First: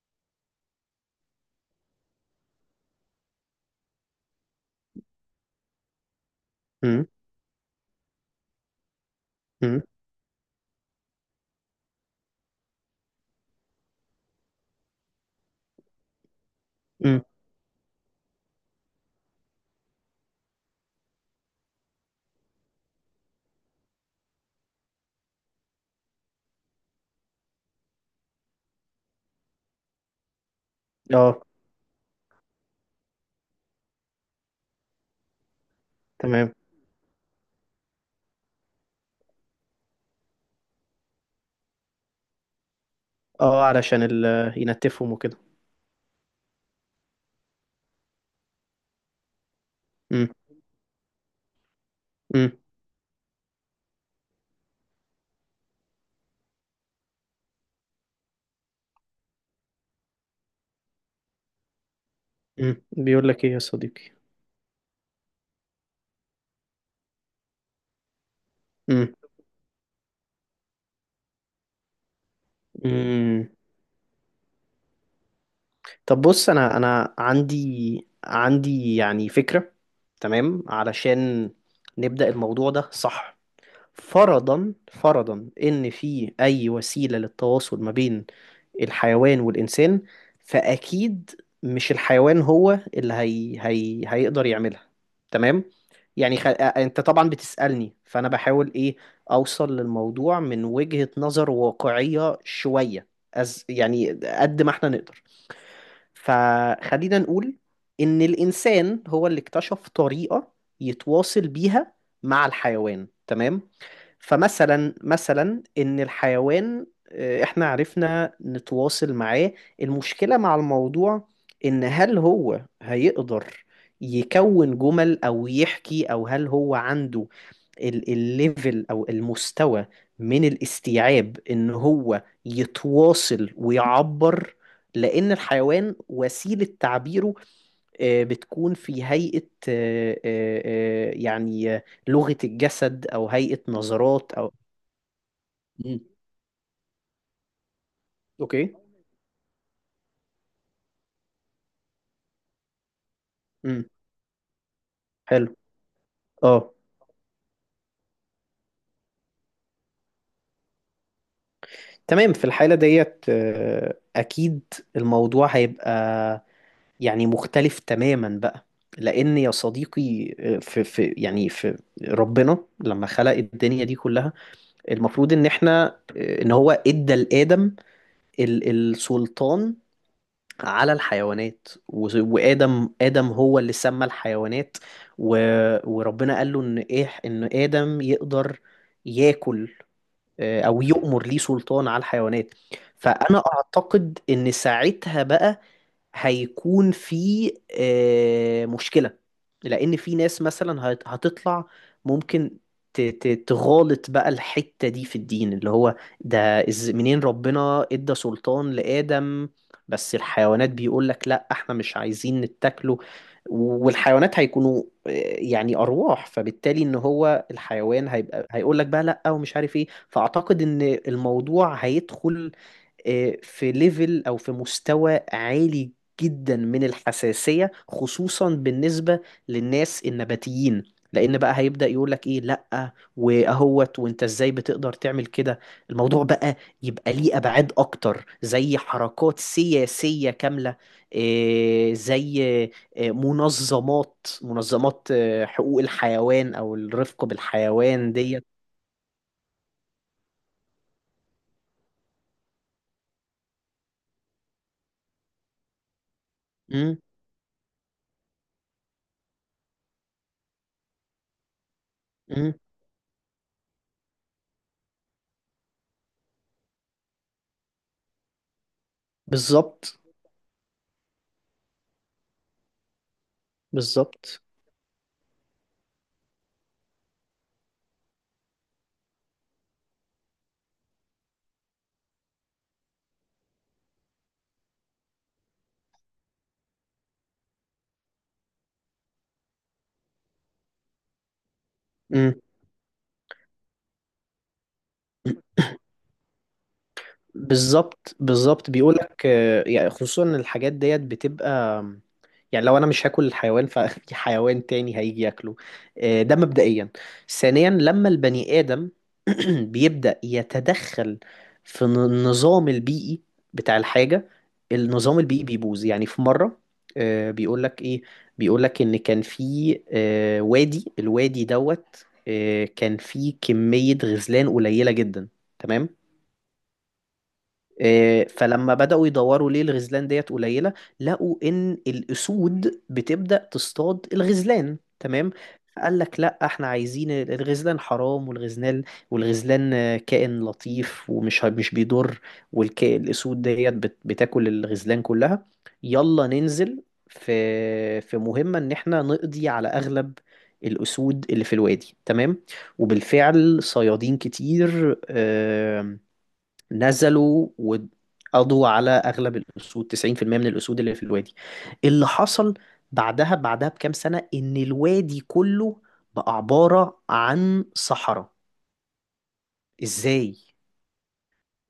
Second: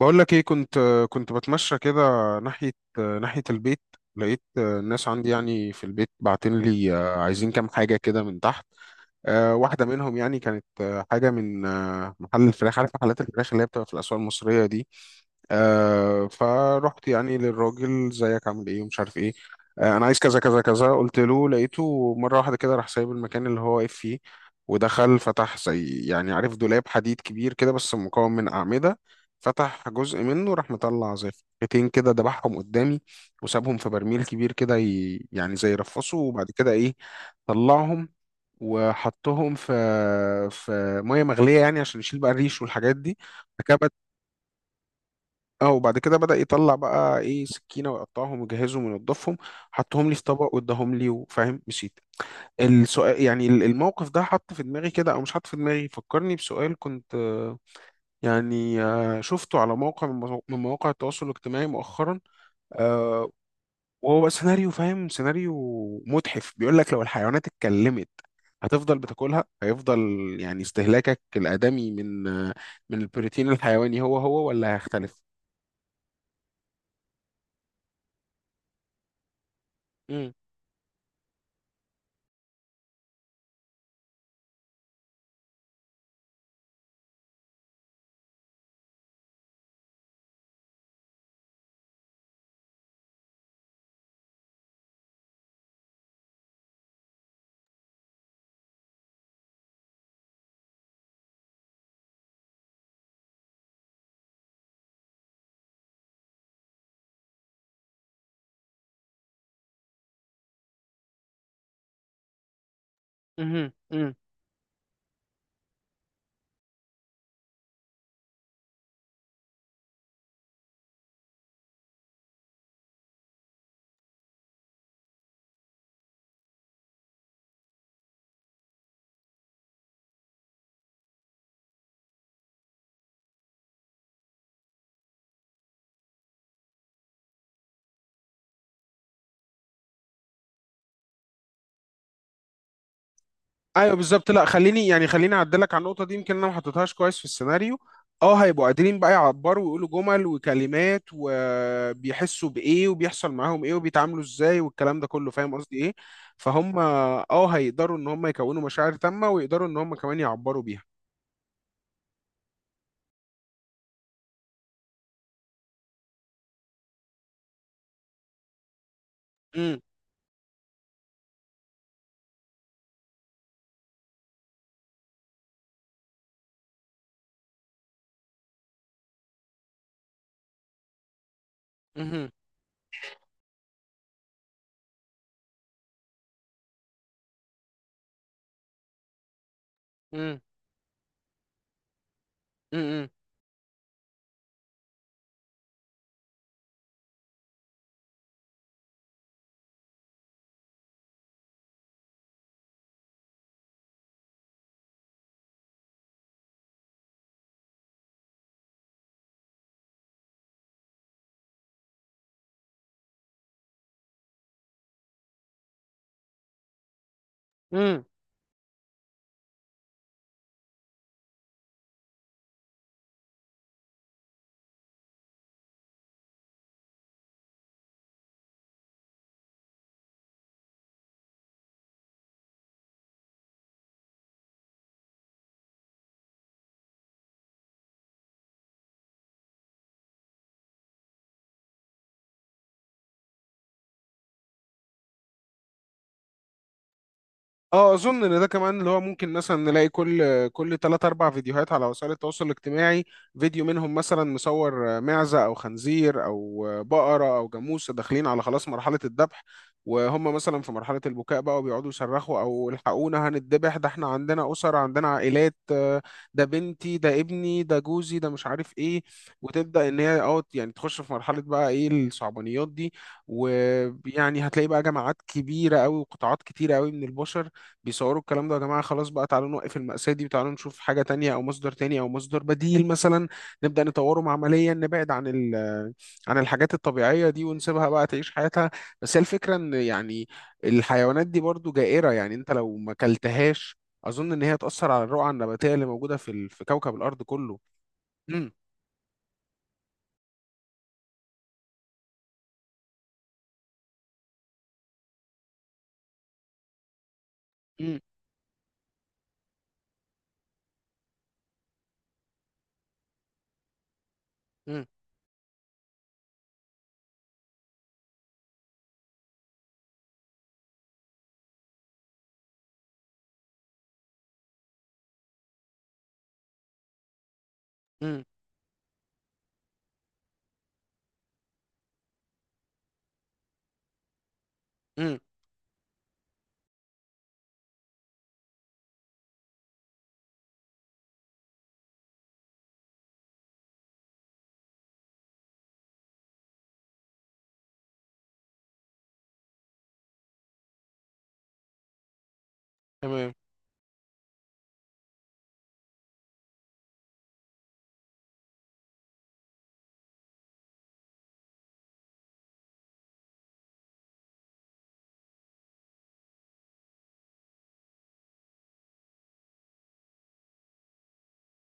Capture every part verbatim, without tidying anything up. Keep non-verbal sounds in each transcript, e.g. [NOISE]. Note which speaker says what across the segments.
Speaker 1: بقول لك ايه، كنت كنت بتمشى كده، ناحية ناحية البيت. لقيت الناس عندي يعني في البيت باعتين لي،
Speaker 2: امم.
Speaker 1: آه، عايزين كام حاجة كده من تحت. آه،
Speaker 2: امم.
Speaker 1: واحدة منهم يعني كانت آه، حاجة من آه، محل الفراخ، عارف محلات الفراخ اللي هي بتبقى في الأسواق المصرية دي. آه، فرحت
Speaker 2: امم.
Speaker 1: يعني للراجل زيك، عامل ايه ومش عارف ايه. آه، انا عايز كذا كذا كذا، قلت له. لقيته مرة واحدة كده راح سايب المكان اللي هو واقف فيه، ودخل فتح زي يعني عارف دولاب حديد كبير كده، بس مكون من أعمدة. فتح جزء منه راح مطلع زي
Speaker 2: اه،
Speaker 1: فرختين كده، دبحهم قدامي وسابهم في برميل كبير كده ي- يعني زي رفصه. وبعد
Speaker 2: تمام.
Speaker 1: كده ايه، طلعهم وحطهم في في ميه مغليه، يعني عشان يشيل بقى الريش والحاجات دي. بعد
Speaker 2: اه،
Speaker 1: كده
Speaker 2: علشان
Speaker 1: بد-
Speaker 2: ال... ينتفهم وكده.
Speaker 1: اه وبعد كده بدأ يطلع بقى ايه سكينه ويقطعهم ويجهزهم وينضفهم، حطهم لي في
Speaker 2: امم.
Speaker 1: طبق واداهم لي وفاهم، مشيت.
Speaker 2: امم.
Speaker 1: السؤال يعني ال- الموقف ده حط في دماغي كده او مش حط في دماغي، فكرني بسؤال كنت آه، يعني آه، شفته على موقع من مو- من مواقع التواصل الاجتماعي مؤخرا.
Speaker 2: امم. بيقول
Speaker 1: آه،
Speaker 2: لك ايه يا صديقي؟
Speaker 1: وهو بقى سيناريو، فاهم، سيناريو متحف، بيقول لك لو الحيوانات اتكلمت هتفضل
Speaker 2: امم.
Speaker 1: بتاكلها؟ هيفضل يعني استهلاكك الآدمي من من البروتين
Speaker 2: امم.
Speaker 1: الحيواني هو هو ولا هيختلف؟
Speaker 2: طب بص، انا انا عندي عندي يعني فكرة. تمام. علشان نبدأ الموضوع ده صح، فرضا فرضا ان في اي وسيلة للتواصل ما بين الحيوان والإنسان، فأكيد مش الحيوان هو اللي هي... هي... هيقدر يعملها. تمام. يعني خ... آه، أنت طبعا بتسألني، فأنا بحاول إيه أوصل للموضوع من وجهة نظر واقعية شوية. أز... يعني قد ما إحنا نقدر، فخلينا نقول إن الإنسان هو اللي اكتشف طريقة يتواصل بيها مع الحيوان. تمام.
Speaker 1: امم.
Speaker 2: فمثلا مثلا ان الحيوان، آه، احنا عرفنا نتواصل معاه. المشكلة مع الموضوع ان هل هو هيقدر يكون جمل او يحكي، او هل هو عنده ال- الليفل او المستوى من الاستيعاب ان هو يتواصل ويعبر؟ لان الحيوان وسيلة تعبيره آه، بتكون في هيئة آه، آه، آه، يعني آه، لغة الجسد او هيئة
Speaker 1: ايوه بالظبط،
Speaker 2: نظرات
Speaker 1: لا
Speaker 2: او.
Speaker 1: خليني يعني خليني اعدلك على
Speaker 2: مم.
Speaker 1: النقطه دي، يمكن انا ما حطيتهاش كويس في السيناريو. اه، هيبقوا
Speaker 2: اوكي.
Speaker 1: قادرين بقى يعبروا ويقولوا جمل وكلمات، وبيحسوا بايه وبيحصل معاهم ايه
Speaker 2: امم.
Speaker 1: وبيتعاملوا ازاي والكلام ده كله،
Speaker 2: حلو.
Speaker 1: فاهم قصدي ايه.
Speaker 2: اه،
Speaker 1: فهم اه، هيقدروا ان هم يكونوا مشاعر تامه ويقدروا ان هم كمان يعبروا بيها.
Speaker 2: تمام. في الحالة ديت آه، اكيد الموضوع هيبقى يعني مختلف تماما بقى. لأن يا
Speaker 1: امم.
Speaker 2: صديقي، آه، في في يعني في ربنا لما خلق الدنيا دي كلها، المفروض إن إحنا آه، إن هو إدى لآدم ال- السلطان على الحيوانات. و- وآدم آدم هو اللي سمى الحيوانات. و- وربنا قال له إن إيه إن آدم يقدر ياكل
Speaker 1: امم.
Speaker 2: آه، أو يؤمر، ليه سلطان على الحيوانات. فأنا أعتقد إن ساعتها بقى هيكون في آه، مشكلة، لأن في ناس مثلا هت- هتطلع ممكن ت- ت- تغالط بقى الحتة دي في الدين اللي هو ده. إز منين ربنا إدى سلطان لآدم؟ بس الحيوانات بيقول لك لا، احنا مش عايزين نتاكله. والحيوانات هيكونوا آه، يعني أرواح، فبالتالي إن هو
Speaker 1: امم.
Speaker 2: الحيوان هيبقى هيقول لك بقى لا ومش عارف إيه. فأعتقد إن الموضوع هيدخل آه، في ليفل او في مستوى عالي جدا من الحساسية، خصوصا بالنسبة للناس النباتيين، لان بقى هيبدأ يقولك ايه لأ واهوت وانت ازاي بتقدر تعمل كده. الموضوع بقى يبقى ليه ابعاد اكتر، زي حركات سياسية كاملة، إيه، زي إيه، منظمات منظمات إيه، حقوق الحيوان او الرفق
Speaker 1: اه،
Speaker 2: بالحيوان
Speaker 1: اظن ان
Speaker 2: ديت.
Speaker 1: ده كمان اللي هو ممكن مثلا نلاقي كل كل تلات اربع فيديوهات على وسائل التواصل الاجتماعي، فيديو منهم مثلا مصور معزة او خنزير او
Speaker 2: مم.
Speaker 1: بقرة او جاموسة داخلين على خلاص مرحلة الذبح. وهم مثلا في مرحلة البكاء بقى، وبيقعدوا يصرخوا
Speaker 2: مم.
Speaker 1: او الحقونا هنتذبح، ده احنا عندنا اسر، عندنا عائلات، آه، ده بنتي ده ابني ده جوزي ده مش عارف ايه. وتبدأ
Speaker 2: بالظبط.
Speaker 1: ان هي اه يعني تخش في مرحلة بقى ايه الصعبانيات دي،
Speaker 2: بالظبط.
Speaker 1: ويعني هتلاقي بقى جماعات كبيرة قوي وقطاعات كتيرة قوي من البشر بيصوروا الكلام ده، يا جماعة خلاص بقى تعالوا نوقف المأساة دي، وتعالوا نشوف حاجة تانية أو مصدر تاني أو مصدر بديل مثلا، نبدأ نطوره معمليا، نبعد عن ال آه، عن الحاجات الطبيعية دي ونسيبها بقى تعيش حياتها. بس هي الفكرة إن يعني الحيوانات دي برضو جائرة،
Speaker 2: امم.
Speaker 1: يعني أنت لو ما كلتهاش أظن إن هي تأثر على الرقعة النباتية اللي موجودة في ال... في كوكب الأرض كله.
Speaker 2: بالظبط.
Speaker 1: مم.
Speaker 2: بالظبط. بيقولك آه، يعني خصوصا إن الحاجات ديت بتبقى، يعني لو انا مش هاكل الحيوان ففي [LAUGHS] حيوان تاني هيجي ياكله. آه، ده مبدئيا. ثانيا،
Speaker 1: مم.
Speaker 2: لما البني ادم [CLEARS THROAT] بيبدأ يتدخل في ن- النظام البيئي بتاع الحاجة،
Speaker 1: مم.
Speaker 2: النظام البيئي بيبوظ. يعني في مرة آه، بيقولك ايه، بيقولك ان كان في آه، وادي الوادي دوت، آه، كان فيه كمية غزلان قليلة جدا. تمام.
Speaker 1: مم.
Speaker 2: إيه، فلما بدأوا يدوروا ليه الغزلان ديت قليلة، لقوا إن الأسود بتبدأ تصطاد الغزلان.
Speaker 1: مم.
Speaker 2: تمام. قال لك لا، احنا عايزين الغزلان حرام، والغزلان والغزلان آه، كائن لطيف ومش مش بيضر، والكائن الأسود ديت بت- بتاكل الغزلان كلها. يلا ننزل في في مهمة إن احنا نقضي على أغلب الأسود اللي في الوادي. تمام.
Speaker 1: تمام.
Speaker 2: وبالفعل صيادين كتير آه، نزلوا وقضوا على اغلب الاسود، تسعين في المئة من الاسود اللي في الوادي. اللي حصل بعدها بعدها بكام سنة، ان الوادي كله بقى عبارة عن صحراء. ازاي؟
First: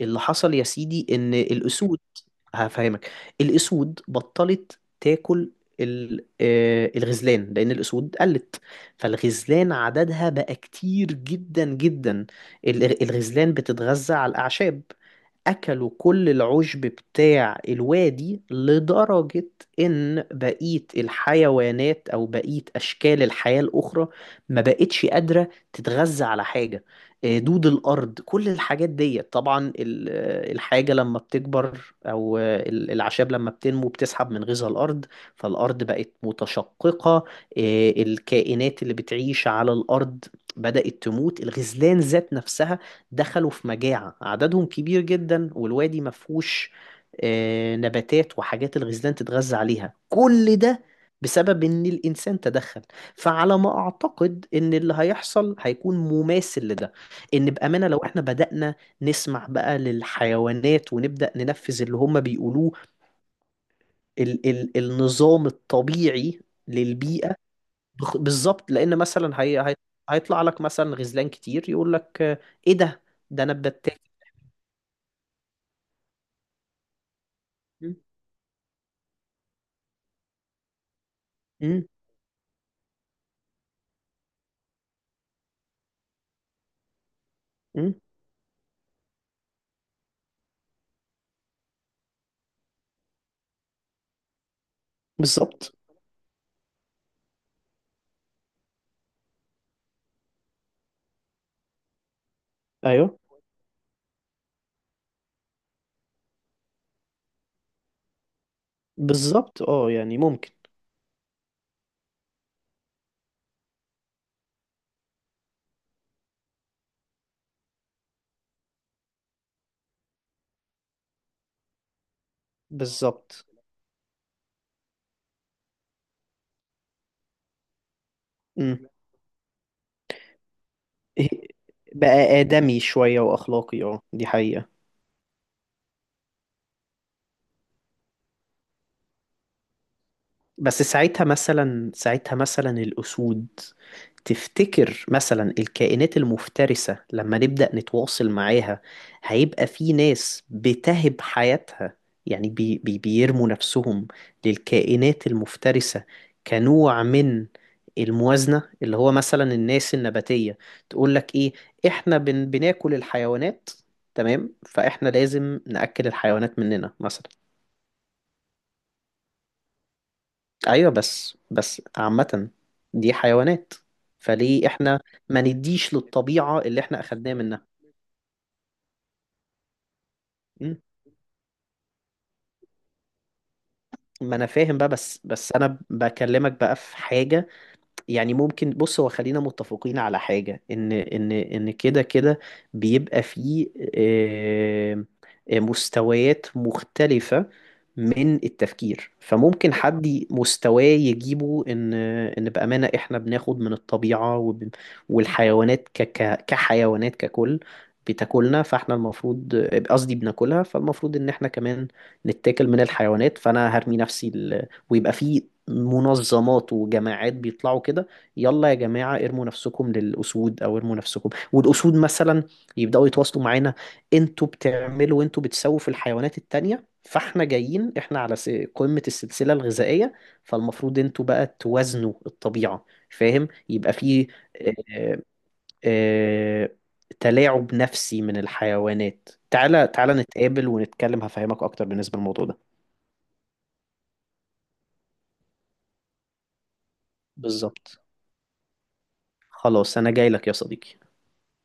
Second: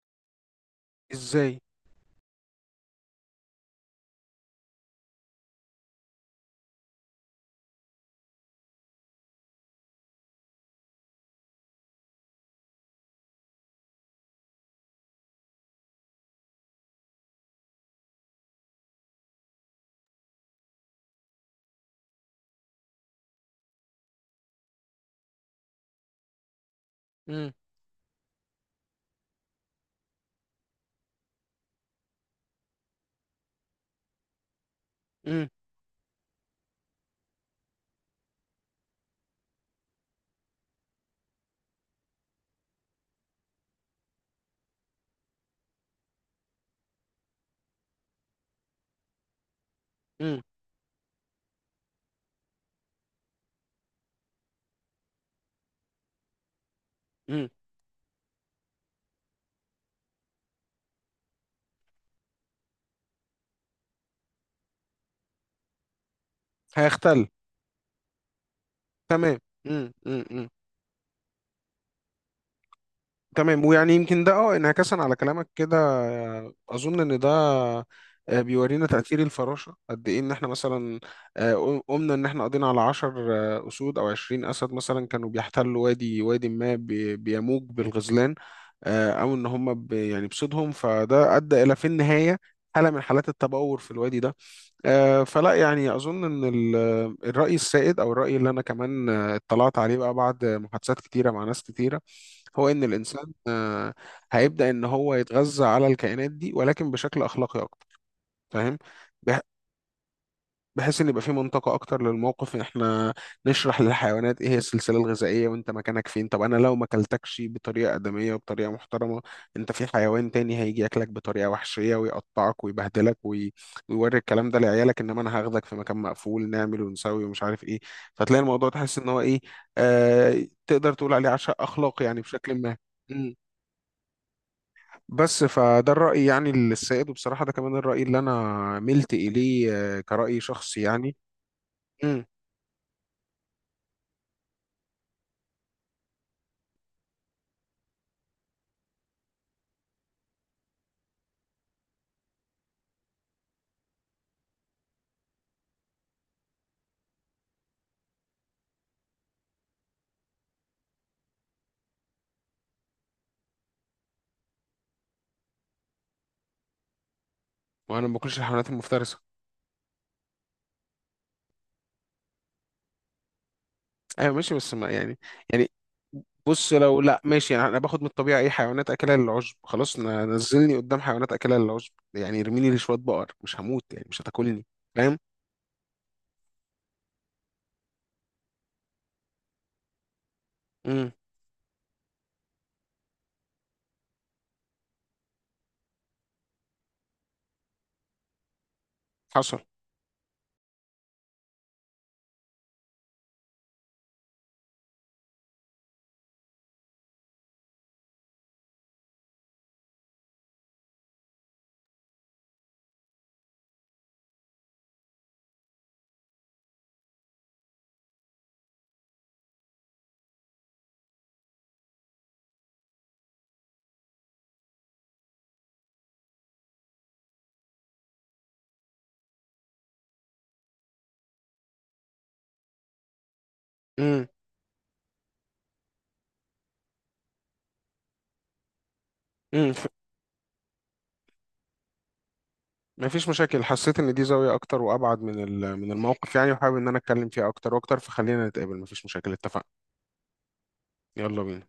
Speaker 2: اللي حصل يا سيدي ان
Speaker 1: إزاي.
Speaker 2: الاسود، هفهمك. الاسود بطلت تاكل ال- آه، الغزلان، لان الاسود قلت، فالغزلان عددها بقى كتير جدا جدا. ال- الغزلان بتتغذى على الاعشاب، أكلوا كل العشب بتاع الوادي لدرجة إن بقية الحيوانات أو بقية أشكال الحياة الأخرى ما بقتش قادرة تتغذى على حاجة. آه،
Speaker 1: مم.
Speaker 2: دود الأرض، كل الحاجات دي، طبعا ال- آه، الحاجة لما بتكبر أو آه، ال- الأعشاب لما بتنمو بتسحب من غذاء الأرض.
Speaker 1: مم.
Speaker 2: فالأرض بقت متشققة، آه، الكائنات اللي بتعيش على الأرض بدأت تموت. الغزلان ذات نفسها دخلوا في مجاعة، عددهم كبير جدا والوادي مفهوش آه، نباتات وحاجات الغزلان تتغذى عليها.
Speaker 1: مم.
Speaker 2: كل ده بسبب ان الانسان تدخل. فعلى ما اعتقد ان اللي هيحصل هيكون مماثل لده. ان
Speaker 1: مم.
Speaker 2: بامانه لو احنا بدانا نسمع بقى للحيوانات ونبدا ننفذ اللي هم بيقولوه، ال ال النظام الطبيعي
Speaker 1: هيختل.
Speaker 2: للبيئه. بخ- بالظبط، لان
Speaker 1: تمام.
Speaker 2: مثلا هي هي-
Speaker 1: مم. مم.
Speaker 2: هيطلع
Speaker 1: مم.
Speaker 2: لك مثلا غزلان كتير، يقول لك آه، ايه ده ده انا
Speaker 1: تمام، ويعني
Speaker 2: بتاكل.
Speaker 1: يمكن ده اه انعكاسا على كلامك كده، آه، اظن ان ده آه، بيورينا تأثير الفراشة قد ايه، ان احنا مثلا آه،
Speaker 2: امم.
Speaker 1: قمنا ان احنا قضينا على عشر آه، اسود او عشرين اسد مثلا، كانوا بيحتلوا وادي وادي ما بي- بيموج
Speaker 2: امم.
Speaker 1: بالغزلان، آه، او ان هم ب- يعني بصيدهم، فده ادى الى في النهاية حالة من حالات التبور في الوادي ده. آه، فلا
Speaker 2: بالظبط.
Speaker 1: يعني أظن إن ال- الرأي السائد، أو الرأي اللي أنا كمان آه، اطلعت عليه بقى بعد محادثات كتيرة مع ناس كتيرة، هو إن
Speaker 2: ايوه،
Speaker 1: الإنسان آه، هيبدأ إن هو يتغذى على الكائنات دي ولكن بشكل أخلاقي أكتر، فاهم؟
Speaker 2: بالظبط. اه، يعني ممكن.
Speaker 1: بحيث ان يبقى في منطقه اكتر للموقف، ان احنا نشرح للحيوانات ايه هي السلسله الغذائيه وانت مكانك فين. طب انا لو ما اكلتكش بطريقه ادميه وبطريقه محترمه، انت في حيوان تاني هيجي ياكلك بطريقه وحشيه ويقطعك ويبهدلك
Speaker 2: بالظبط.
Speaker 1: وي... ويوري الكلام ده لعيالك، انما انا هاخدك في مكان مقفول نعمل ونسوي ومش عارف ايه. فتلاقي الموضوع
Speaker 2: امم.
Speaker 1: تحس ان هو ايه، آه... تقدر تقول عليه عشاء اخلاقي يعني
Speaker 2: بقى
Speaker 1: بشكل ما.
Speaker 2: آدمي شوية
Speaker 1: مم.
Speaker 2: وأخلاقي، اه، دي حقيقة.
Speaker 1: بس فده الرأي يعني السائد، وبصراحة ده كمان الرأي اللي أنا ملت إليه، آه، كرأي شخصي
Speaker 2: بس
Speaker 1: يعني.
Speaker 2: ساعتها مثلا
Speaker 1: مم.
Speaker 2: ساعتها مثلا الأسود، تفتكر مثلا الكائنات المفترسة لما نبدأ نتواصل معاها هيبقى في ناس بتهب حياتها؟ يعني بي بي بيرموا نفسهم للكائنات المفترسة كنوع من الموازنة، اللي هو مثلا الناس النباتية تقول لك ايه، احنا بن بناكل الحيوانات. تمام، فاحنا لازم نأكل الحيوانات مننا مثلا.
Speaker 1: وانا ما باكلش الحيوانات المفترسه.
Speaker 2: ايوه، بس بس عامة دي حيوانات،
Speaker 1: ايوه ماشي
Speaker 2: فليه
Speaker 1: بس ما
Speaker 2: احنا
Speaker 1: يعني،
Speaker 2: ما
Speaker 1: يعني
Speaker 2: نديش للطبيعة
Speaker 1: بص
Speaker 2: اللي احنا
Speaker 1: لو لا
Speaker 2: اخدناه
Speaker 1: ماشي،
Speaker 2: منها؟
Speaker 1: يعني انا باخد من الطبيعه اي حيوانات اكلها للعشب، خلاص ن- نزلني
Speaker 2: مم.
Speaker 1: قدام حيوانات اكلها للعشب، يعني ارميني لشويه بقر، مش هموت يعني، مش
Speaker 2: ما انا
Speaker 1: هتاكلني.
Speaker 2: فاهم بقى،
Speaker 1: فاهم.
Speaker 2: بس بس انا بكلمك بقى في حاجة. يعني ممكن بص، هو خلينا متفقين على حاجة، ان
Speaker 1: امم.
Speaker 2: ان ان كده كده بيبقى فيه آه، آه، مستويات مختلفة من التفكير.
Speaker 1: حصل.
Speaker 2: فممكن حد ي- مستواه يجيبه ان ان بأمانة احنا بناخد من الطبيعة وب- والحيوانات ك ك- كحيوانات ككل بتاكلنا، فاحنا المفروض، قصدي بناكلها، فالمفروض ان احنا كمان نتاكل من الحيوانات. فانا هرمي نفسي، ال... ويبقى فيه منظمات وجماعات بيطلعوا كده: يلا يا جماعة، ارموا نفسكم للأسود، أو ارموا نفسكم والأسود مثلا يبدأوا يتواصلوا معانا. انتوا بتعملوا انتوا بتسووا في الحيوانات التانية، فاحنا جايين احنا على س- قمة السلسلة الغذائية، فالمفروض انتوا بقى توازنوا الطبيعة. فاهم؟ يبقى
Speaker 1: امم.
Speaker 2: في آه، آه، تلاعب نفسي من الحيوانات.
Speaker 1: امم.
Speaker 2: تعالى تعالى نتقابل ونتكلم، هفهمك أكتر بالنسبة للموضوع ده.
Speaker 1: ما فيش مشاكل، حسيت ان دي زاويه اكتر وابعد من ال- من الموقف يعني، وحابب ان انا اتكلم فيها اكتر واكتر،
Speaker 2: بالظبط.
Speaker 1: فخلينا نتقابل، ما فيش مشاكل، اتفقنا.
Speaker 2: خلاص، أنا جاي لك يا صديقي.
Speaker 1: يلا بينا.